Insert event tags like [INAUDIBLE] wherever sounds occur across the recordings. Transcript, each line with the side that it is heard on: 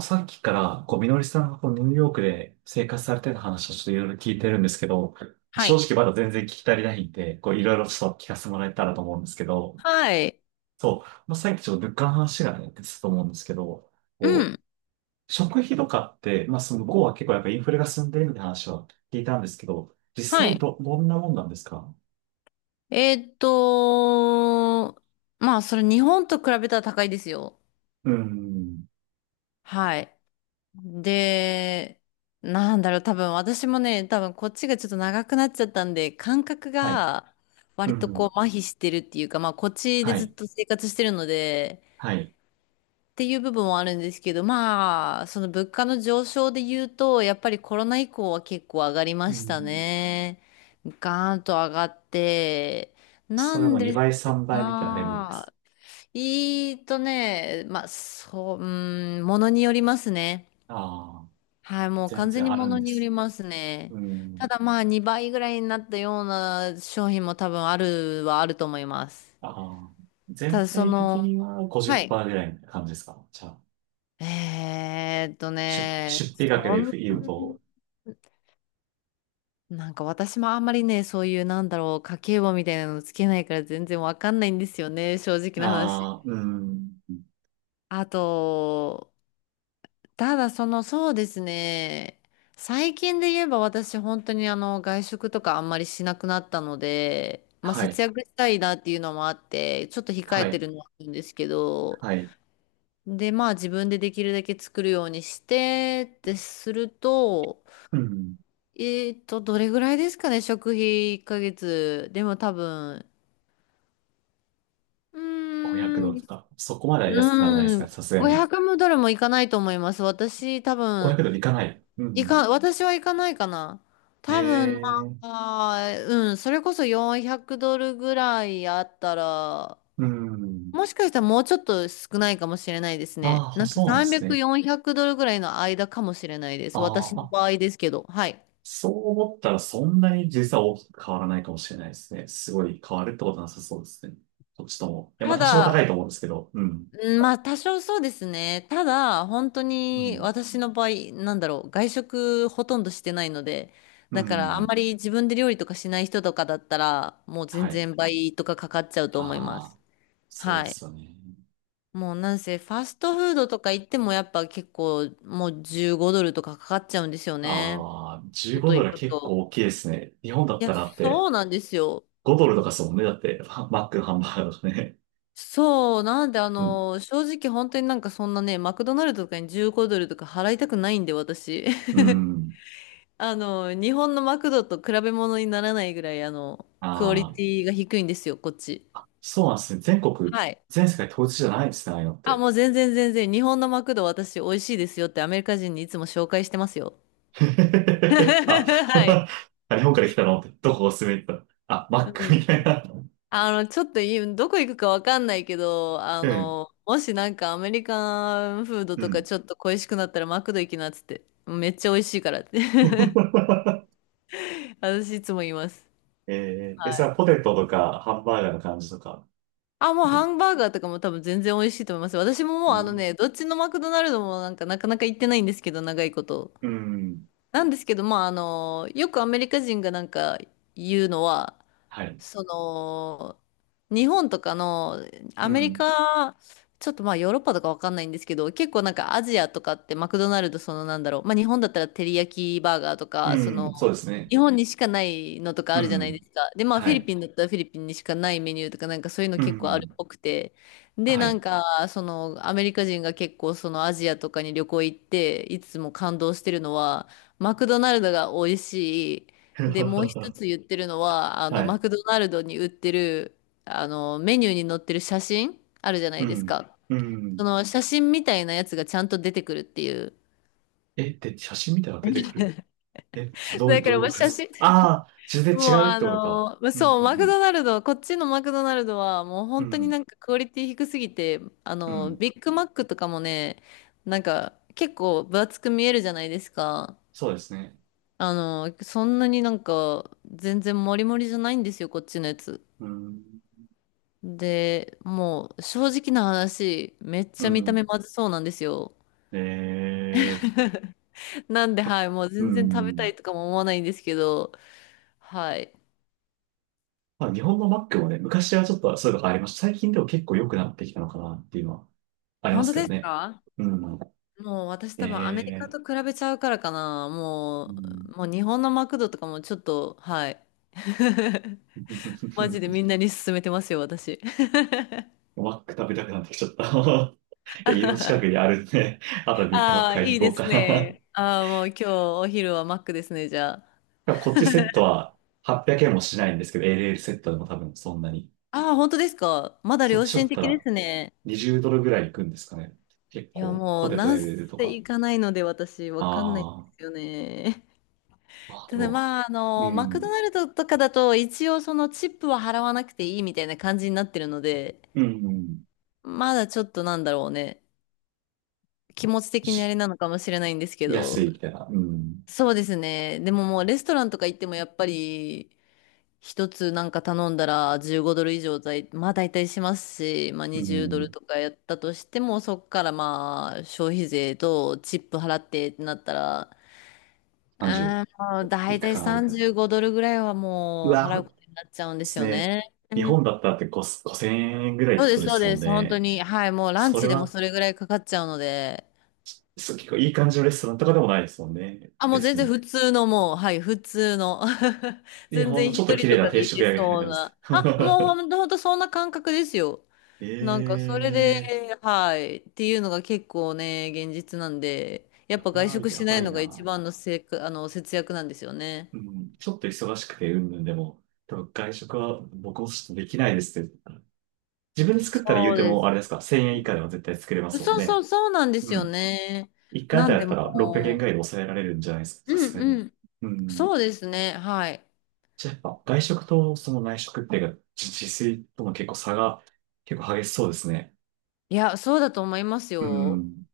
right: さっきから、みのりさんがニューヨークで生活されてた話をちょっといろいろ聞いてるんですけど、
left: は
right: 正
left: い。
right: 直まだ全然聞き足りないんで、いろいろちょっと聞かせてもらえたらと思うんですけど、
left: はい。
right: さっきちょっと物価の話がね、出てたと思うんですけど、
left: う
right: こ
left: ん。
right: 食費とかって、まあ、その向こうは結構やっぱインフレが進んでるみたいな話は聞いたんですけど、実
left: は
right: 際
left: い。
right: どんなもんなんですか？
left: えーっと、まあ、それ日本と比べたら高いですよ。
right: うん。
left: はい。で、なんだろう、多分私もね、多分こっちがちょっと長くなっちゃったんで、感覚
right: はい。
left: が
right: う
left: 割とこ
right: ん。
left: う麻痺してるっていうか、まあ、こっちで
right: は
left: ずっ
right: い。
left: と生活してるので、
right: はい。
left: っていう部分はあるんですけど、まあ、その物価の上昇で言うと、やっぱりコロナ以降は結構上がりま
right: う
left: した
right: ん。
left: ね。ガーンと上がって、な
right: それ
left: ん
right: も
left: です
right: 2倍、3倍みたいなレベルですか？
left: が、いいとね、まあ、そう、うん、ものによりますね。
right: ああー、
left: はい、もう
right: 全
left: 完全
right: 然
left: に
right: あ
left: も
right: る
left: の
right: んで
left: によ
right: す。
left: りますね。
right: う
left: た
right: ん。
left: だまあ、2倍ぐらいになったような商品も多分あるはあると思います。
right: ああ、
left: た
right: 全
left: だそ
right: 体的
left: の、
right: には
left: はい。
right: 50%ぐらいな感じですか？じゃあ、
left: えーっとね、
right: 出費額
left: そ
right: で
left: ん、
right: 言うと、
left: [LAUGHS] なんか私もあんまりね、そういうなんだろう、家計簿みたいなのつけないから全然わかんないんですよね、正直な話。
right: ああ、うん。
left: あと、ただその、そうですね、最近で言えば私本当にあの、外食とかあんまりしなくなったので、まあ
right: は
left: 節
right: い、
left: 約したいなっていうのもあって、ちょっと控
right: は
left: えて
right: い、
left: るのはあるんですけど、
right: はい。
left: で、まあ自分でできるだけ作るようにして、ってすると、
right: うん。
left: どれぐらいですかね、食費1ヶ月。でも多分、う
right: 500
left: ー
right: ド
left: ん、
right: ルとか、そこまでは安くならないです
left: うーん、
right: か、さすがに。
left: 500ドルもいかないと思います。私、多分、
right: 500ドルいかない。うん。
left: 私はいかないかな。
right: え
left: 多分、
right: え、
left: まあ、うん、それこそ400ドルぐらいあったら、
right: うん。
left: もしかしたらもうちょっと少ないかもしれないですね。
right: ああ、
left: なんか
right: そうなんです
left: 300、
right: ね。
left: 400ドルぐらいの間かもしれないで
right: あ
left: す。私
right: ー
left: の
right: あ、
left: 場合ですけど。はい。
right: そう思ったらそんなに実は大きく変わらないかもしれないですね。すごい変わるってことなさそうですね。どっちとも。いや、ま
left: た
right: あ多少高いと
left: だ、
right: 思うんですけど。うん。
left: うんまあ多少そうですね。ただ、本当
right: う
left: に
right: ん。
left: 私の場合、なんだろう、外食ほとんどしてないので、
right: う
left: だからあんま
right: ん。
left: り自分で料理とかしない人とかだったら、もう全
right: はい。
left: 然倍とかかかっちゃうと思いま
right: ああ、
left: す。
right: そう
left: は
right: で
left: い。
right: すよね。
left: もうなんせ、ファストフードとか行ってもやっぱ結構もう15ドルとかかかっちゃうんですよね。
right: ああ、15
left: 外
right: ド
left: 行
right: ルは
left: く
right: 結構
left: と。
right: 大きいですね。日本だ
left: い
right: っ
left: や、
right: たらだって
left: そうなんですよ。
right: 5ドルとかですもんね。だって、[LAUGHS] マックのハンバーガーとかね。
left: そう、なんであ
right: [LAUGHS] うん。
left: の、正直本当になんかそんなね、マクドナルドとかに15ドルとか払いたくないんで、私。
right: うん。
left: [LAUGHS] あの、日本のマクドと比べ物にならないぐらい、あの、クオリ
right: ああ、
left: ティが低いんですよ、こっち。
right: そうなんですね。全国、
left: はい。
right: 全世界統一じゃないんですね、ああいうのっ
left: あ、
right: て。
left: もう全然全然、日本のマクド私美味しいですよってアメリカ人にいつも紹介してますよ。
right: [LAUGHS] あ、
left: [LAUGHS] はい。
right: [LAUGHS] あ、日本から来たのって、どこおすすめって言ったら、あ、マック
left: う
right: み
left: ん。
right: たいな。
left: あの、ちょっといい、どこ行くかわかんないけど、あ
right: うん。
left: の、もしなんかアメリカンフード
right: う
left: とか
right: ん。
left: ちょっと恋しくなったらマクド行きなっつって、めっちゃ美味しいからって
right: [LAUGHS]
left: [LAUGHS] 私いつも言います。
right: えー、え、それはポテトとかハンバーガーの感じとか？
left: あ、もうハンバーガーとかも多分全然美味しいと思います。私も
right: う
left: もうあの
right: ん。
left: ね、どっちのマクドナルドもなんかなかなか行ってないんですけど、長いこと。
right: うん。
left: なんですけど、まああの、よくアメリカ人がなんか言うのは、
right: はい。
left: その、日本とかの、ア
right: う
left: メリ
right: ん。
left: カ、ちょっとまあヨーロッパとかわかんないんですけど、結構なんかアジアとかってマクドナルドそのなんだろう、まあ日本だったらテリヤキバーガーとか、そ
right: う
left: の、
right: ん。そうですね。
left: 日本にしかないのとか
right: う
left: あるじゃないで
right: ん。
left: すか。で、まあフ
right: は
left: ィリ
right: い。
left: ピンだったらフィリピンにしかないメニューとかなんかそういうの
right: う
left: 結構ある
right: ん。
left: っぽくて。で、
right: は
left: なん
right: い。
left: かそのアメリカ人が結構そのアジアとかに旅行行っていつも感動してるのはマクドナルドが美味しい。で、もう一
right: [LAUGHS]
left: つ言ってるのはあ
right: は
left: のマ
right: い。
left: クドナルドに売ってるあのメニューに載ってる写真あるじゃな
right: う
left: いです
right: ん。
left: か。
right: う
left: そ
right: ん。
left: の写真みたいなやつがちゃんと出てくるっていう。
right: え、で、写真見たら出てくる。
left: [LAUGHS]
right: え、どういう、
left: だか
right: どうい
left: ら
right: う
left: も
right: こ
left: う
right: とで
left: 写
right: す
left: 真
right: か？ああー、全
left: もう
right: 然違うっ
left: あ
right: てことか。
left: のー
right: うん。
left: そう、マ
right: う
left: ク
right: ん。
left: ドナルド、こっちのマクドナルドはもう
right: うん。
left: 本
right: う
left: 当にな
right: ん。
left: んかクオリティ低すぎて、あ
right: う
left: のー、
right: ん。
left: ビッグマックとかもね、なんか結構分厚く見えるじゃないですか。
right: そうですね。
left: あのーそんなになんか全然モリモリじゃないんですよ、こっちのやつ。
right: うん。
left: で、もう正直な話、めっ
right: う
left: ちゃ見た
right: ん。
left: 目まずそうなんですよ。
right: えー。
left: なんで、はい、もう
right: う
left: 全然食べた
right: ん。
left: いとかも思わないんですけど、はい。
right: まあ、日本のマックもね、昔はちょっとそういうのがありました。最近でも結構良くなってきたのかなっていうのはありま
left: 本
right: す
left: 当
right: け
left: で
right: ど
left: す
right: ね。
left: か？
right: うん。
left: もう私
right: え
left: 多分アメリカ
right: え。
left: と比べちゃうからかな。
right: うん。
left: もう日本のマクドとかもちょっと、はい。[LAUGHS] マジでみん
right: [LAUGHS]
left: なに勧めてますよ、私。
right: マック食べたくなってきちゃった。 [LAUGHS] いや、家の近くに
left: [LAUGHS]
right: あるんで、[LAUGHS] あとビッグマッ
left: あ
right: ク
left: あ、
right: 買いに
left: いい
right: 行こ
left: で
right: う
left: す
right: か
left: ね。ああ、もう今日お昼はマックですね、じゃあ。
right: な。 [LAUGHS] こっちセットは800円もしないんですけど、LL セットでも多分そんなに。
left: ああ、本当ですか。まだ
right: そっ
left: 良
right: ちだ
left: 心
right: った
left: 的で
right: ら
left: すね。
right: 20ドルぐらいいくんですかね。結
left: いや、
right: 構、
left: も
right: ポ
left: う、
right: テト
left: なん
right: LL と
left: せ
right: か。
left: 行かないので私、わかんないんで
right: あ
left: すよね。
right: あ、
left: [LAUGHS]
right: あ
left: ただ
right: と、
left: まあ、あ
right: う
left: の、マクド
right: ん、
left: ナルドとかだと、一応そのチップは払わなくていいみたいな感じになってるので、
right: うん、うん、
left: まだちょっとなんだろうね。気持ち的にあ
right: し
left: れなのかもしれないんですけ
right: 安
left: ど。
right: いみたいな。うん、
left: そうですね。でももうレストランとか行ってもやっぱり一つなんか頼んだら15ドル以上だい、まあ大体しますし、まあ
right: う
left: 20ドル
right: ん、
left: とかやったとしてもそっからまあ消費税とチップ払ってってなったら、うーん、も
right: 30
left: う
right: い
left: 大
right: く
left: 体
right: かな、みたいな。
left: 35ドルぐらいは
right: う
left: もう払
right: わ、
left: う
right: で
left: ことになっちゃうんです
right: す
left: よ
right: ね。
left: ね。う
right: 日本
left: ん
right: だったらって5 5000円ぐらいっ
left: そ
right: て
left: う
right: こ
left: で
right: と
left: す、
right: で
left: そう
right: すも
left: で
right: ん
left: す。本当
right: ね。
left: に。はい、もうラン
right: それ
left: チでも
right: は、
left: それぐらいかかっちゃうので。
right: そう、結構いい感じのレストランとかでもないですもんね、
left: あ、もう全
right: 別
left: 然
right: に。
left: 普通のもう、はい、普通の。[LAUGHS]
right: で
left: 全
right: ほんの
left: 然
right: ち
left: 一
right: ょっと綺
left: 人
right: 麗
left: と
right: な
left: か
right: 定
left: で行
right: 食
left: け
right: 屋みたいな
left: そう
right: 感じです。
left: な。あ、もうほん
right: [LAUGHS]
left: と、ほんとそんな感覚ですよ。
right: え
left: なんかそれで、
right: え
left: はい、っていうのが結構ね、現実なんで、や
right: ー、
left: っ
right: こ
left: ぱ
right: れ
left: 外
right: は
left: 食
right: や
left: しな
right: ば
left: い
right: い
left: のが一
right: な。
left: 番のあの、節約なんですよね。
right: うん、ちょっと忙しくて、うんぬんでも、多分外食は僕もちょっとできないですって。自分で作ったら言
left: そ
right: う
left: う
right: て
left: で
right: も、
left: す。
right: あれですか、1000円以下では絶対作れますもん
left: そうそう、
right: ね。
left: そうなんです
right: う
left: よ
right: ん。
left: ね。
right: 1回あ
left: な
right: た
left: ん
right: り
left: で
right: だった
left: も
right: ら600円ぐらいで抑えられるんじゃないですか、
left: う、
right: さ
left: う
right: す
left: ん
right: がに。
left: うん。
right: うん。
left: そうですね、はい。
right: じゃあやっぱ外食とその内食っていうか、自炊との結構差が結構激しそうですね。
left: いや、そうだと思います
right: う
left: よ。
right: ん。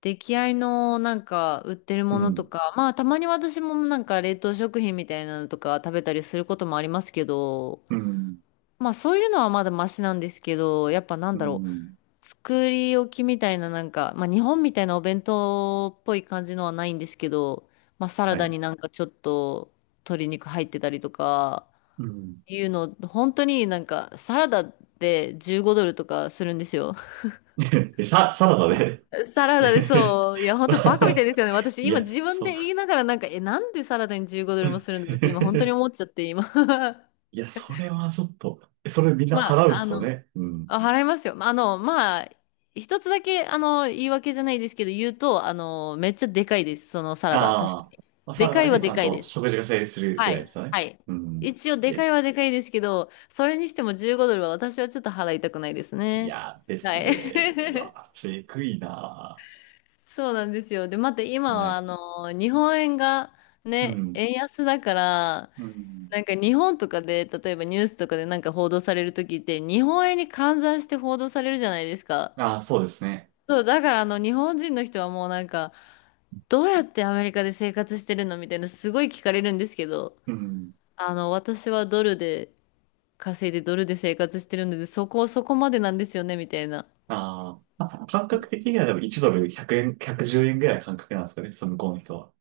left: 出来合いのなんか売ってる
right: う
left: ものと
right: ん、
left: か、まあたまに私もなんか冷凍食品みたいなのとか食べたりすることもありますけど、
right: うん、
left: まあそういうのはまだマシなんですけど、やっぱなん
right: う
left: だろ
right: ん、
left: う、作り置きみたいななんか、まあ日本みたいなお弁当っぽい感じのはないんですけど、まあサラ
right: は
left: ダ
right: い。
left: になんかちょっと鶏肉入ってたりとか、
right: うん。
left: いうの、本当になんかサラダって15ドルとかするんですよ。
right: [LAUGHS] え、サラダで？
left: サラダで
right: [LAUGHS]
left: そう。いや、本当バカみた
right: さ
left: いですよね。私、
right: い
left: 今
right: や、
left: 自分
right: う。
left: で言いながら、なんか、え、なんでサラダに15ドルもするんだ
right: [LAUGHS]
left: ろうって、今、本当に思っちゃって、今。[LAUGHS]
right: いや、それはちょっと、それみんな
left: まあ、
right: 払うんで
left: あ
right: すよ
left: の、
right: ね。うん。
left: あ払いますよ。あの、まあ、一つだけ、あの、言い訳じゃないですけど、言うと、あの、めっちゃでかいです。そのサラダ、確か
right: ああ、
left: に。
right: まあ、サ
left: で
right: ラダ
left: か
right: だ
left: いは
right: けち
left: で
right: ゃん
left: かい
right: と
left: です。
right: 食事が成立するぐ
left: は
right: らいで
left: い。
right: すよ
left: は
right: ね。
left: い。
right: うん。
left: 一応、
right: い
left: で
right: や、
left: かいはでかいですけど、それにしても15ドルは私はちょっと払いたくないです
right: い
left: ね。
right: やで
left: は
right: す
left: い。
right: ね。うわ、
left: [LAUGHS]
right: ちえくいな。
left: そうなんですよ。で、また今
right: は
left: はあ
right: い。
left: の日本円が
right: う
left: ね、
right: ん。
left: 円安だから、
right: うん。
left: なんか日本とかで、例えばニュースとかでなんか報道される時って、日本円に換算して報道されるじゃないですか。
right: ああ、そうですね。
left: そう、だからあの日本人の人はもうなんか、どうやってアメリカで生活してるのみたいな、すごい聞かれるんですけど、
right: うん。
left: あの、私はドルで稼いでドルで生活してるので、そこ、そこまでなんですよね、みたいな。
right: あーあ、感覚的にはでも1ドル100円、110円ぐらいの感覚なんですかね、その向こうの人は。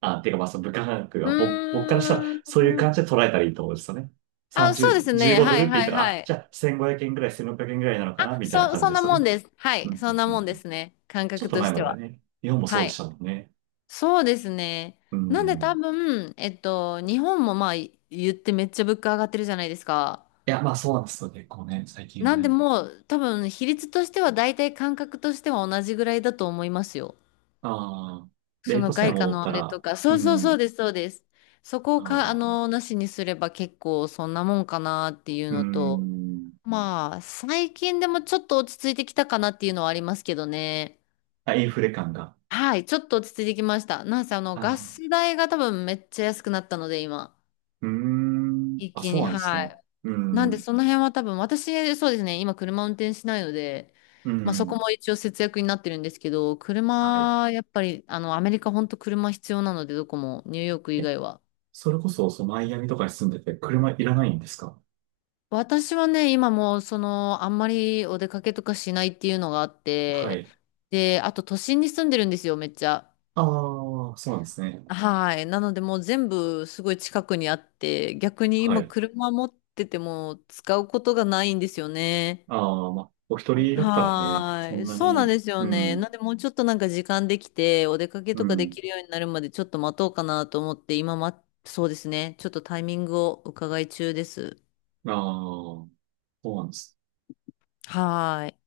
right: あ、ていうかまあその物価感覚
left: う
right: は僕からしたら
left: ー
right: そういう感
left: ん。
right: じで捉えたらいいと思うんですよね。
left: あ、そうで
right: 30、
left: すね。
right: 15ド
left: は
right: ルっ
left: い
right: て言っ
left: はい
right: たら、
left: は
right: あ、
left: い。
right: じゃあ1500円ぐらい、1600円ぐらいなのか
left: あ、
right: な、みたいな感
left: そ
right: じ
left: ん
right: で
left: な
right: すよ
left: も
right: ね。
left: んです。は
right: うんう
left: い。
right: ん
left: そんな
right: うんう
left: も
right: ん。
left: んですね。感
right: ちょっ
left: 覚
right: と
left: と
right: 前
left: し
right: ま
left: て
right: では
left: は。
right: ね、日本もそう
left: は
right: でした
left: い。
right: もんね。
left: そうですね。
right: う
left: なんで多
right: ん。
left: 分、えっと、日本もまあい言ってめっちゃ物価上がってるじゃないですか。
right: いや、まあそうなんですよ、結構ね、最近は
left: なんで
right: ね。
left: もう多分比率としては大体感覚としては同じぐらいだと思いますよ。
right: ああ、レ
left: そ
right: ー
left: の
right: トさえ
left: 外貨
right: 戻っ
left: の
right: た
left: あれと
right: ら、
left: か。
right: う
left: そうそうそ
right: ん、
left: うです、そうです。そこを
right: あ
left: か、あ
right: あ、
left: の、なしにすれば結構そんなもんかなっていう
right: う
left: のと、
right: ん、
left: まあ、最近でもちょっと落ち着いてきたかなっていうのはありますけどね。
right: あ、インフレ感が。
left: はい、ちょっと落ち着いてきました。なんせあの、ガ
right: ああ、
left: ス代が多分めっちゃ安くなったので、今。
right: うーん。
left: 一
right: あ、
left: 気
right: そ
left: に、
right: うなんです
left: は
right: ね。
left: い。
right: う
left: なんで、
right: ん。
left: その辺は多分、私、そうですね、今車運転しないので、
right: う
left: まあそこ
right: ん。
left: も一応節約になってるんですけど、
right: はい。
left: 車、やっぱり、あの、アメリカ本当車必要なので、どこも、ニューヨーク以
right: え、
left: 外は。
right: それこそ、そのマイアミとかに住んでて、車いらないんですか？
left: 私はね、今もう、その、あんまりお出かけとかしないっていうのがあっ
right: は
left: て、
right: い。
left: で、あと都心に住んでるんですよ、めっちゃ。
right: ああ、そうなんですね。
left: はい。なのでもう全部すごい近くにあって、逆に
right: は
left: 今
right: い。
left: 車持ってても使うことがないんですよね。
right: ああ、まあ、お一人だったらね、
left: は
right: そ
left: ー
right: ん
left: い。
right: な
left: そうなん
right: に、
left: ですよ
right: う
left: ね。
right: ん、
left: なんでもうちょっとなんか時間できて、お出かけ
right: う
left: とかで
right: ん。
left: きるようになるまでちょっと待とうかなと思って、今ま、そうですね。ちょっとタイミングを伺い中です。
right: ああ、そうなんです。
left: はーい。